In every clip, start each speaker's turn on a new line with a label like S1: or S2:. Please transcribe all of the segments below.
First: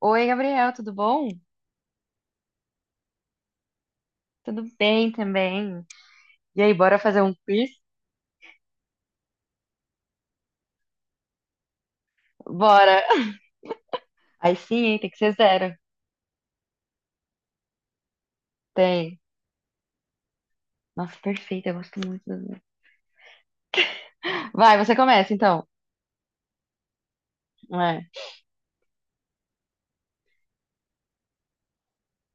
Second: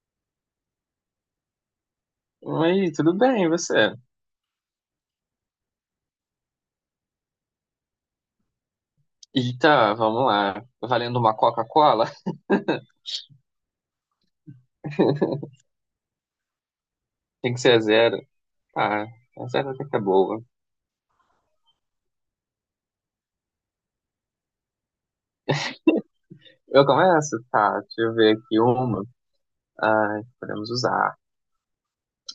S1: Oi, Gabriel, tudo bom?
S2: Oi, tudo bem, e você?
S1: Tudo bem também. E aí, bora fazer um quiz?
S2: Eita, vamos lá. Valendo uma Coca-Cola?
S1: Bora! Aí sim, hein? Tem que ser zero.
S2: Tem que ser a zero. Tá,
S1: Tem.
S2: a zero até que é boa.
S1: Nossa, perfeito, eu gosto muito do zero. Vai, você começa então.
S2: Eu começo? Tá, deixa
S1: É.
S2: eu ver aqui uma. Ai, podemos usar.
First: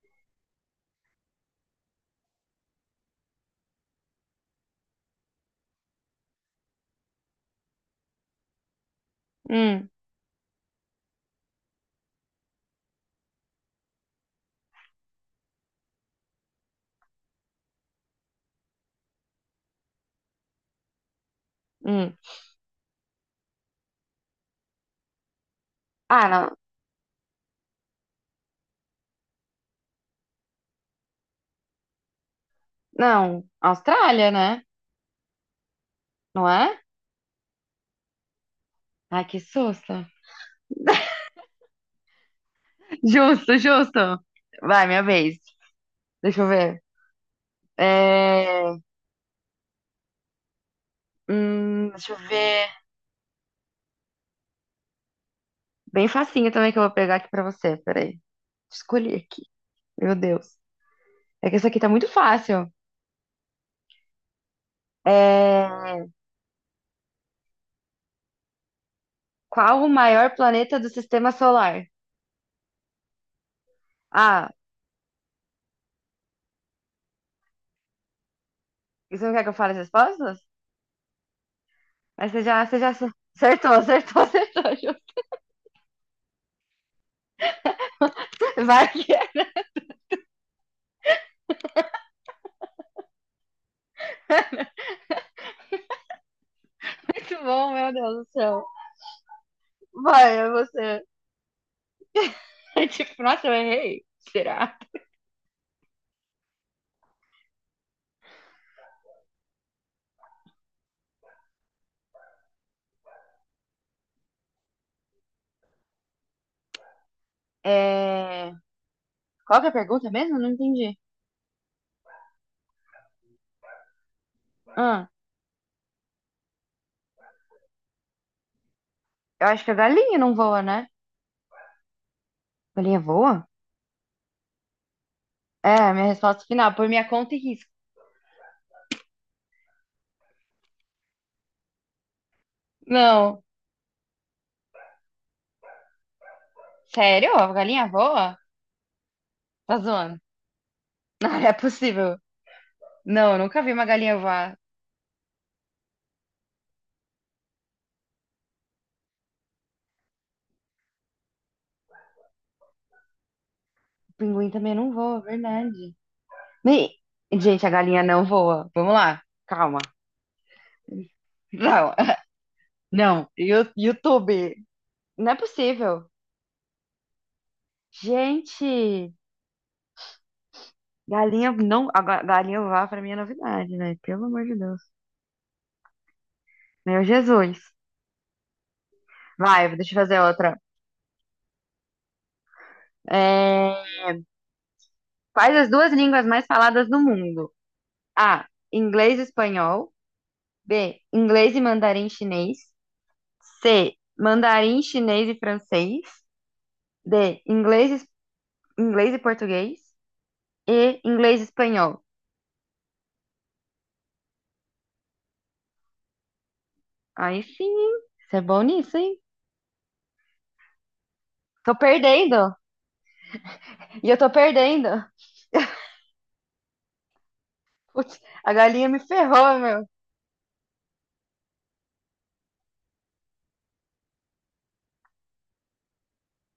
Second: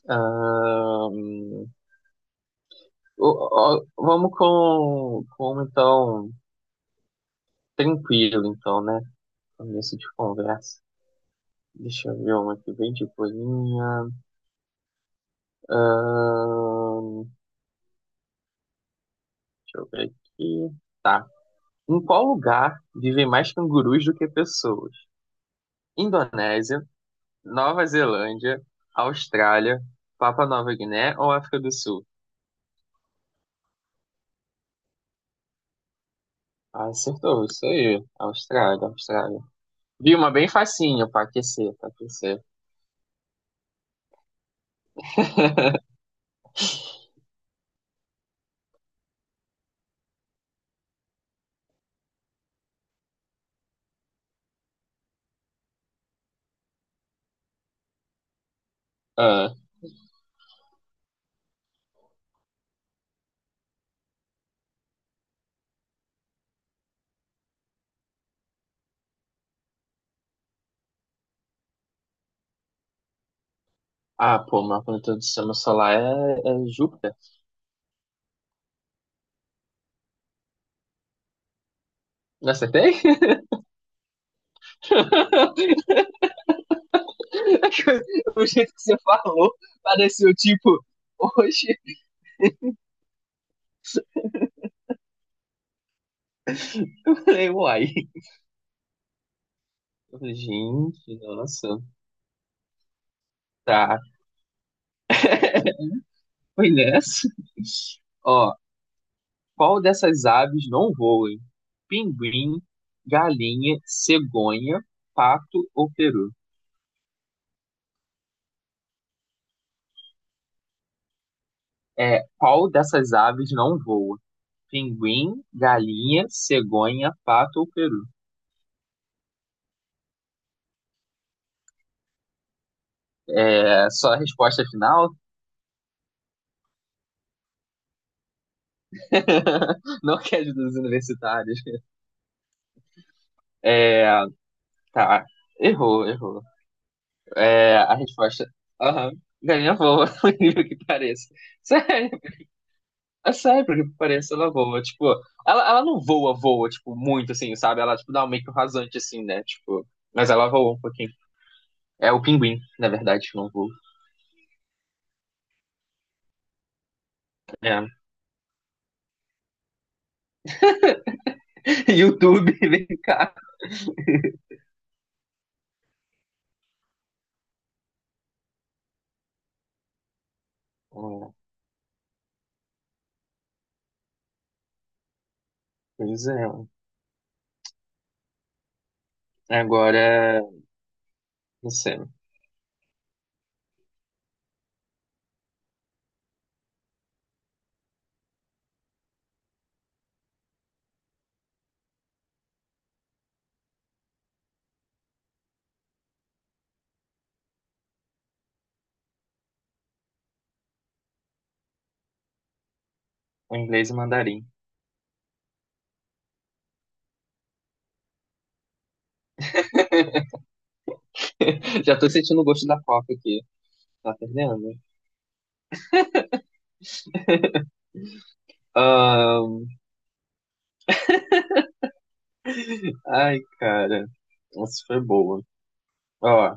S2: Ahn, vamos com uma, então, tranquilo, então, né?
S1: Hum,
S2: Começo de conversa. Deixa eu ver uma aqui bem de boinha. Ahn, deixa eu ver aqui. Tá. Em
S1: hum.
S2: qual lugar vivem mais cangurus do que pessoas?
S1: Ah, não.
S2: Indonésia, Nova Zelândia, Austrália, Papua Nova Guiné ou África do Sul?
S1: Não, Austrália, né? Não é?
S2: Ah, acertou, isso aí. Austrália,
S1: Ai, que
S2: Austrália.
S1: susto.
S2: Vi uma bem facinha pra aquecer, pra aquecer.
S1: Justo, justo. Vai, minha vez. Deixa eu ver. É... deixa eu ver. Bem facinho também que eu vou pegar aqui pra você. Peraí. Escolhi aqui.
S2: Ah,
S1: Meu Deus. É que essa aqui tá muito fácil. É, Qual o maior planeta do sistema solar?
S2: ah,
S1: Ah,
S2: pô, mas quando todo sistema solar é Júpiter.
S1: você não quer que eu fale as respostas? Mas você
S2: Não
S1: já, você já
S2: acertei?
S1: acertou, acertou, acertou. Ju.
S2: O jeito que
S1: Vai
S2: você
S1: que é
S2: falou pareceu tipo, hoje. Eu
S1: muito
S2: falei,
S1: bom,
S2: uai.
S1: meu Deus do céu.
S2: Eu
S1: Vai,
S2: falei,
S1: é você.
S2: gente, nossa.
S1: Tipo, nossa, eu
S2: Tá,
S1: errei. Será?
S2: foi nessa. Ó. Qual dessas aves não voa? Pinguim, galinha, cegonha, pato ou peru?
S1: É... Qual que é a pergunta mesmo? Não entendi.
S2: É, qual dessas aves não voa?
S1: Ah,
S2: Pinguim, galinha, cegonha, pato ou peru?
S1: eu acho que a galinha não voa, né? Galinha voa?
S2: É só a resposta final?
S1: É, a minha resposta final, por minha conta e risco.
S2: Não quer ajudar os universitários.
S1: Não.
S2: É, tá. Errou, errou.
S1: Sério? A
S2: É,
S1: galinha
S2: a
S1: voa?
S2: resposta. Aham. Galinha
S1: Tá
S2: voa,
S1: zoando.
S2: por incrível que pareça.
S1: Não, é
S2: Sério.
S1: possível.
S2: É
S1: Não, eu nunca
S2: sério,
S1: vi
S2: porque
S1: uma galinha
S2: parece ela
S1: voar.
S2: voa, tipo, ela não voa, voa, tipo, muito assim, sabe? Ela, tipo, dá um meio que um rasante, assim, né? Tipo, mas ela voa um pouquinho. É o pinguim, na verdade, que não voa.
S1: Pinguim também não voa, verdade. Me- Gente, a
S2: É.
S1: galinha não voa. Vamos lá, calma. Não,
S2: YouTube, vem
S1: não,
S2: cá.
S1: YouTube. Não é possível. Gente,
S2: É,
S1: galinha não. A galinha voar pra mim é novidade, né? Pelo amor de Deus.
S2: pois é.
S1: Meu Jesus. Vai, deixa eu fazer
S2: Agora,
S1: outra.
S2: não sei,
S1: É, Quais as duas línguas mais faladas no mundo? A. Inglês e espanhol. B. Inglês e mandarim chinês. C. Mandarim chinês e francês. D. Inglês e português e inglês e espanhol.
S2: o inglês e mandarim.
S1: Aí sim, hein? Você é bom nisso, hein? Tô
S2: Já tô sentindo o
S1: perdendo.
S2: gosto da coca aqui.
S1: E
S2: Tá
S1: eu tô
S2: perdendo?
S1: perdendo. Putz, a galinha me ferrou,
S2: Ahn,
S1: meu.
S2: ai, cara. Essa foi boa. Ó,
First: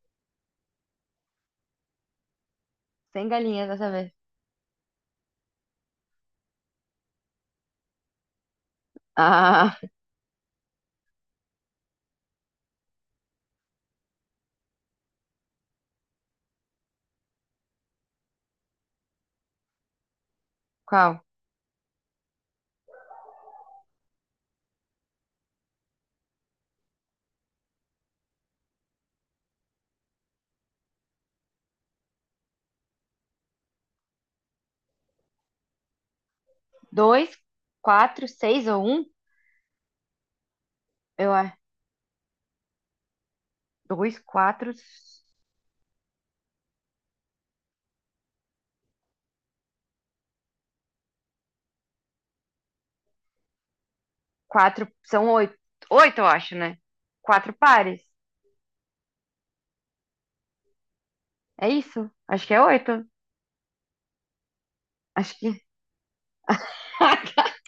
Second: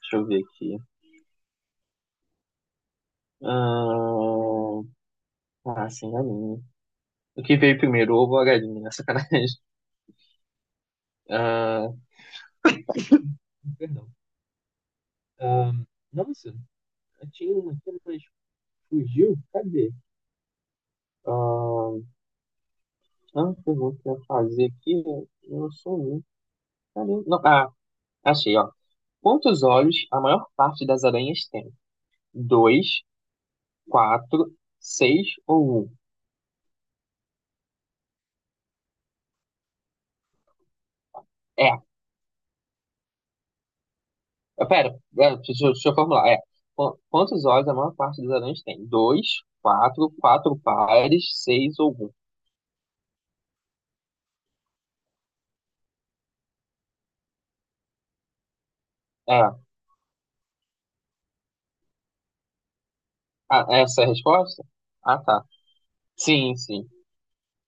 S2: deixa eu ver aqui.
S1: Sem galinha dessa vez.
S2: Ahn, sem galinha. O que veio primeiro, o ovo ou a galinha, né? Sacanagem.
S1: Ah,
S2: Ah, perdão. Ah, nossa, tinha uma aqui, mas fugiu. Cadê?
S1: qual?
S2: ah, pergunta que eu ia fazer aqui, né? Eu sou um. Caramba. Não, ah, achei, ó. Quantos olhos a maior parte das aranhas tem? Dois, quatro, seis ou um?
S1: Dois, quatro, seis ou um? Eu acho.
S2: É.
S1: Dois,
S2: Ah,
S1: quatro,
S2: pera, é, deixa, deixa eu formular. É. Quantos olhos a maior parte das aranhas tem? Dois, quatro, quatro pares, seis ou um?
S1: quatro. São oito. Oito, eu acho, né? Quatro pares.
S2: É.
S1: É isso? Acho que é oito.
S2: Ah, essa é a resposta? Ah,
S1: Acho
S2: tá.
S1: que.
S2: Sim, sim.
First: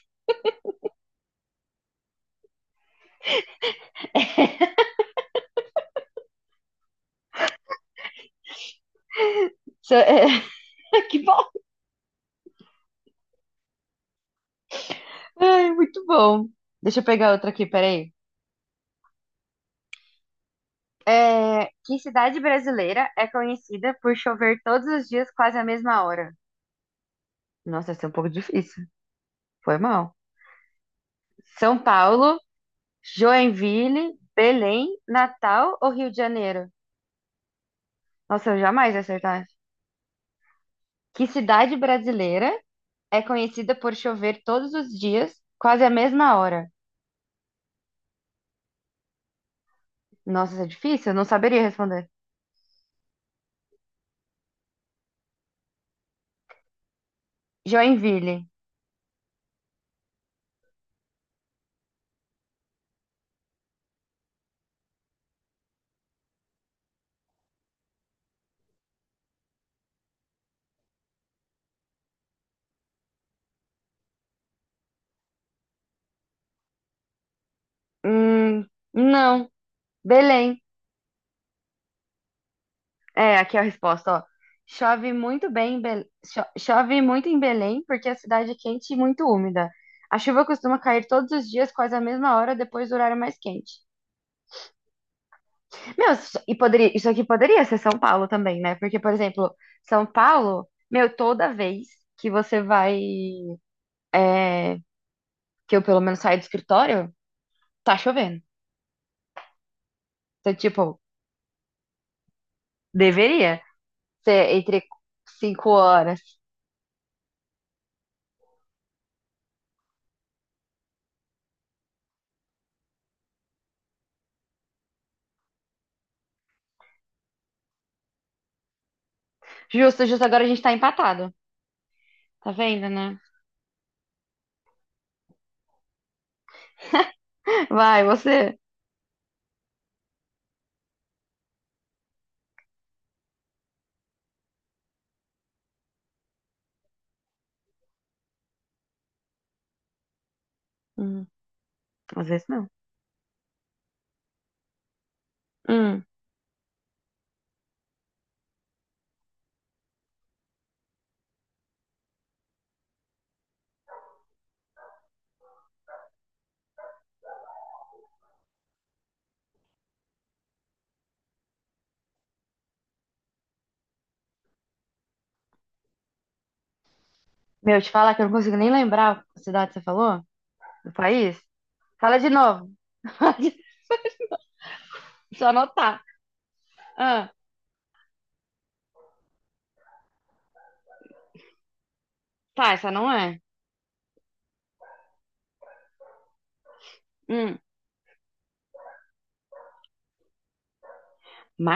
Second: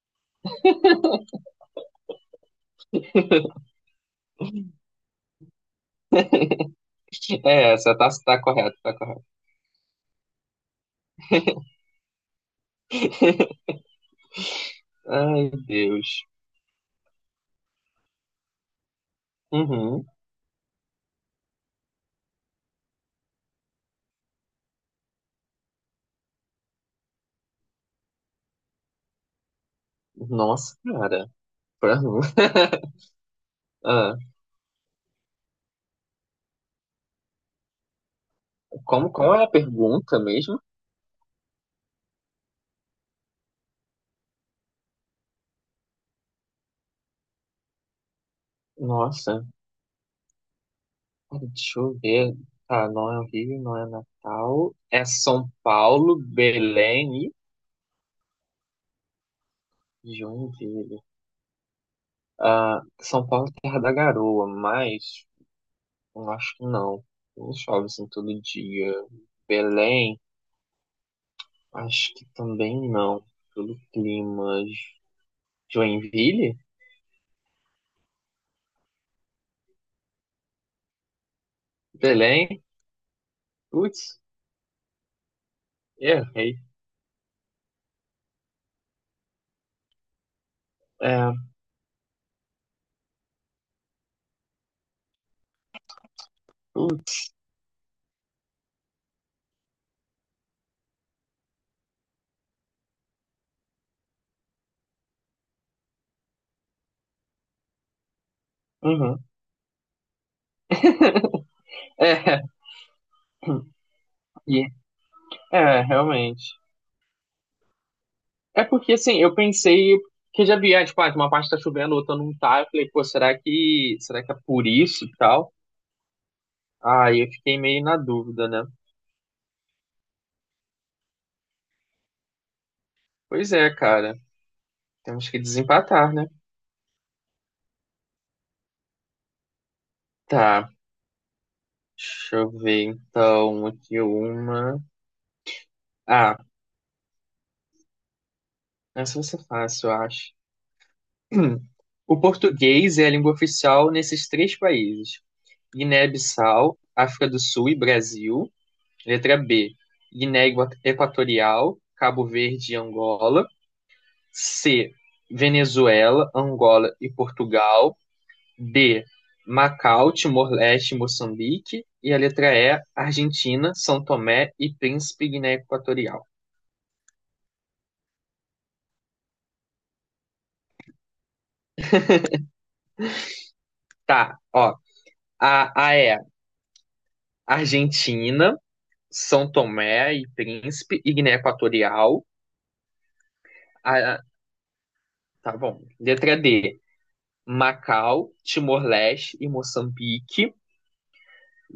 S2: É essa, tá correto, tá correto.
S1: Isso é- Que bom.
S2: Ai,
S1: Ai, muito
S2: Deus.
S1: bom. Deixa eu pegar outra aqui, peraí.
S2: Uhum.
S1: Que cidade brasileira é conhecida por chover todos os dias quase à mesma hora? Nossa, essa é um pouco difícil. Foi mal.
S2: Nossa, cara.
S1: São
S2: Pra-
S1: Paulo,
S2: Ah,
S1: Joinville, Belém, Natal ou Rio de Janeiro? Nossa, eu jamais ia
S2: como, qual é
S1: acertar.
S2: a pergunta mesmo?
S1: Que cidade brasileira é conhecida por chover todos os dias quase à mesma hora?
S2: Nossa,
S1: Nossa, isso é difícil, eu não saberia
S2: deixa eu
S1: responder.
S2: ver. Tá, não é o Rio, não é Natal. É São Paulo, Belém
S1: Joinville.
S2: e Joinville. Ah, São Paulo, é terra da garoa, mas eu acho que não. Não chove assim todo dia. Belém. Acho que também não. Pelo clima. Joinville?
S1: Hum, não. Belém.
S2: Belém?
S1: É, aqui é a resposta,
S2: Putz,
S1: ó. Chove muito bem em Belém,
S2: errei.
S1: chove muito em Belém porque a cidade é quente e muito úmida. A chuva costuma cair todos
S2: É,
S1: os dias, quase à mesma hora, depois do horário mais quente. Meu, e poderia, isso
S2: putz,
S1: aqui poderia ser São Paulo também, né? Porque, por exemplo, São Paulo, meu, toda vez que você vai, é, que eu pelo menos saio do escritório, tá chovendo.
S2: uhum.
S1: Então, tipo,
S2: É,
S1: deveria ser
S2: e-
S1: entre cinco
S2: é,
S1: horas.
S2: realmente. É porque assim, eu pensei que já via, tipo, uma parte tá chovendo, outra não tá. Eu falei, pô, será que é por isso e tal? Aí eu fiquei meio na dúvida, né?
S1: Justo, justo, agora a gente tá empatado. Tá vendo, né?
S2: Pois é, cara. Temos que desempatar, né?
S1: Vai, você.
S2: Tá. Deixa eu ver então aqui uma. Ah, essa vai ser fácil, eu acho.
S1: Hum,
S2: O
S1: às vezes não.
S2: português é a língua oficial nesses três países:
S1: Hum.
S2: Guiné-Bissau, África do Sul e Brasil. Letra B: Guiné Equatorial, Cabo Verde e Angola. C: Venezuela, Angola e Portugal. D: Macau, Timor-Leste e Moçambique. E a letra E: Argentina, São Tomé e Príncipe, Guiné Equatorial.
S1: Meu, te falar que eu não consigo nem lembrar a cidade que você falou? O país? Fala de novo. Fala de-
S2: Tá, ó.
S1: Só
S2: A
S1: anotar.
S2: é
S1: Ah,
S2: Argentina, São Tomé e Príncipe e Guiné Equatorial.
S1: tá, essa não é.
S2: Ah, ah, tá bom. Letra D,
S1: Hum.
S2: Macau, Timor-Leste e Moçambique.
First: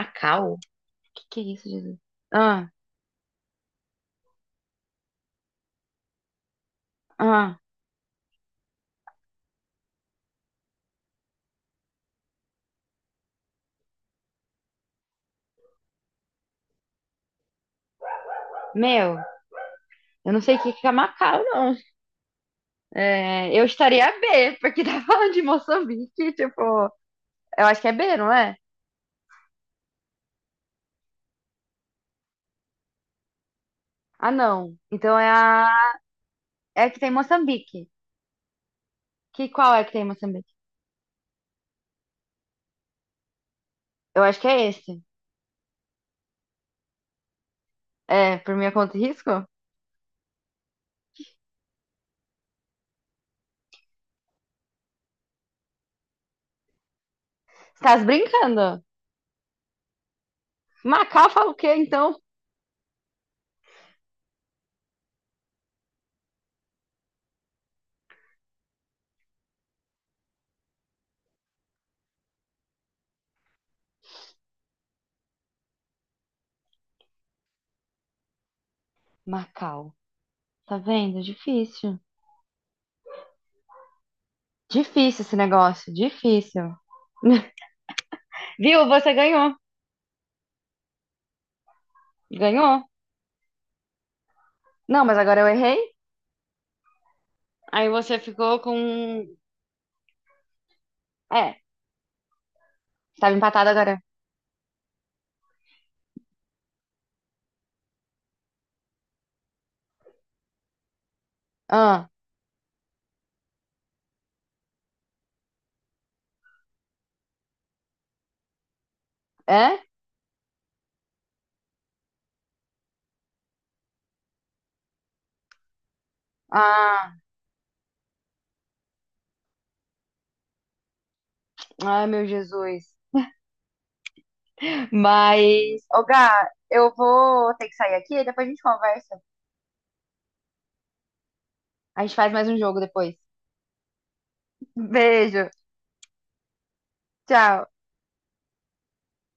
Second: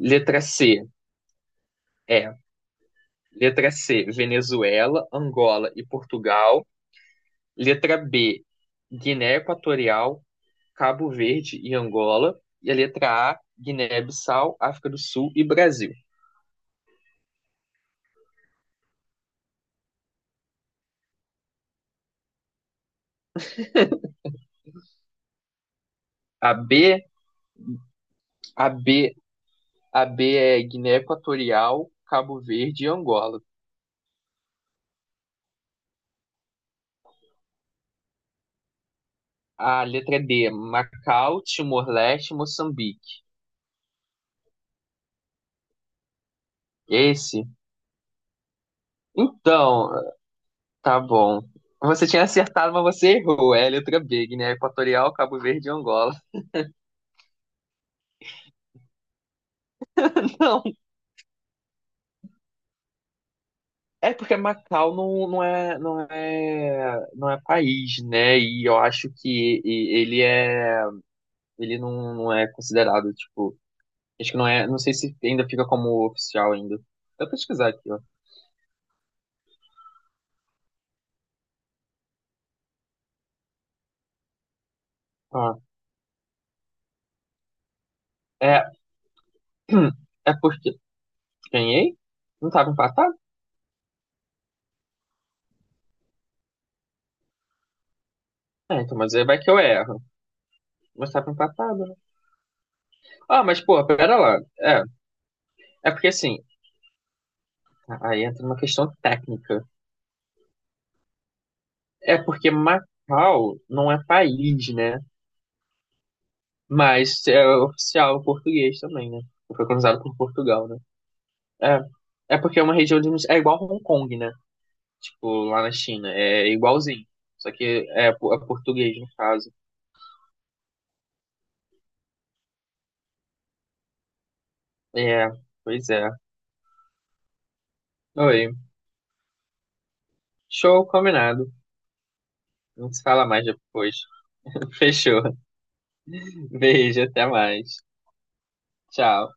S2: Letra C,
S1: Que é isso, Jesus?
S2: é.
S1: Ah,
S2: Letra C, Venezuela, Angola e Portugal.
S1: ah.
S2: Letra B, Guiné Equatorial, Cabo Verde e Angola. E a letra A, Guiné-Bissau, África do Sul e Brasil.
S1: Meu, eu não sei o que que é Macau, não. É, eu estaria B, porque tá falando de Moçambique,
S2: A
S1: tipo.
S2: B,
S1: Eu acho que é B, não é?
S2: a B, a B é Guiné Equatorial, Cabo Verde e Angola.
S1: Ah, não. Então é a. É a que tem Moçambique. Qual é
S2: A
S1: que tem
S2: letra D,
S1: Moçambique?
S2: Macau, Timor-Leste, e Moçambique.
S1: Eu acho que é esse.
S2: Esse?
S1: É, por minha conta e risco?
S2: Então, tá bom. Você tinha acertado, mas você errou. É a letra B, Guiné Equatorial, Cabo Verde e Angola.
S1: Tá brincando?
S2: Não,
S1: Macau fala o quê, então?
S2: é porque Macau não é país, né? E eu acho que ele não é considerado, tipo, acho que não é, não sei se ainda fica como oficial ainda. Vou pesquisar aqui, ó.
S1: Macau. Tá vendo? Difícil. Difícil esse
S2: Ó,
S1: negócio. Difícil.
S2: é,
S1: Viu? Você ganhou.
S2: é porque ganhei? Não tava
S1: Ganhou.
S2: empatado?
S1: Não, mas agora eu errei. Aí você ficou com.
S2: É, então, mas aí
S1: um-
S2: vai que eu erro. Mas tava
S1: É,
S2: empatado, né?
S1: estava
S2: Ah, mas,
S1: empatado
S2: pô,
S1: agora.
S2: pera lá. É, é porque assim, aí entra uma questão técnica.
S1: Ah,
S2: É porque Macau não é país, né? Mas é oficial português também, né? Foi
S1: é?
S2: colonizado por Portugal, né? É porque é uma região de. É igual Hong Kong, né? Tipo, lá na China. É igualzinho.
S1: Ah,
S2: Só que é português, no caso.
S1: ai meu Jesus.
S2: É,
S1: Mas,
S2: pois
S1: ô
S2: é.
S1: Gá, eu vou ter que sair aqui e depois a
S2: Oi.
S1: gente conversa.
S2: Show combinado.
S1: A gente faz mais um jogo
S2: A gente se
S1: depois.
S2: fala mais depois. Fechou.
S1: Beijo.
S2: Beijo, até
S1: Tchau.
S2: mais. Tchau.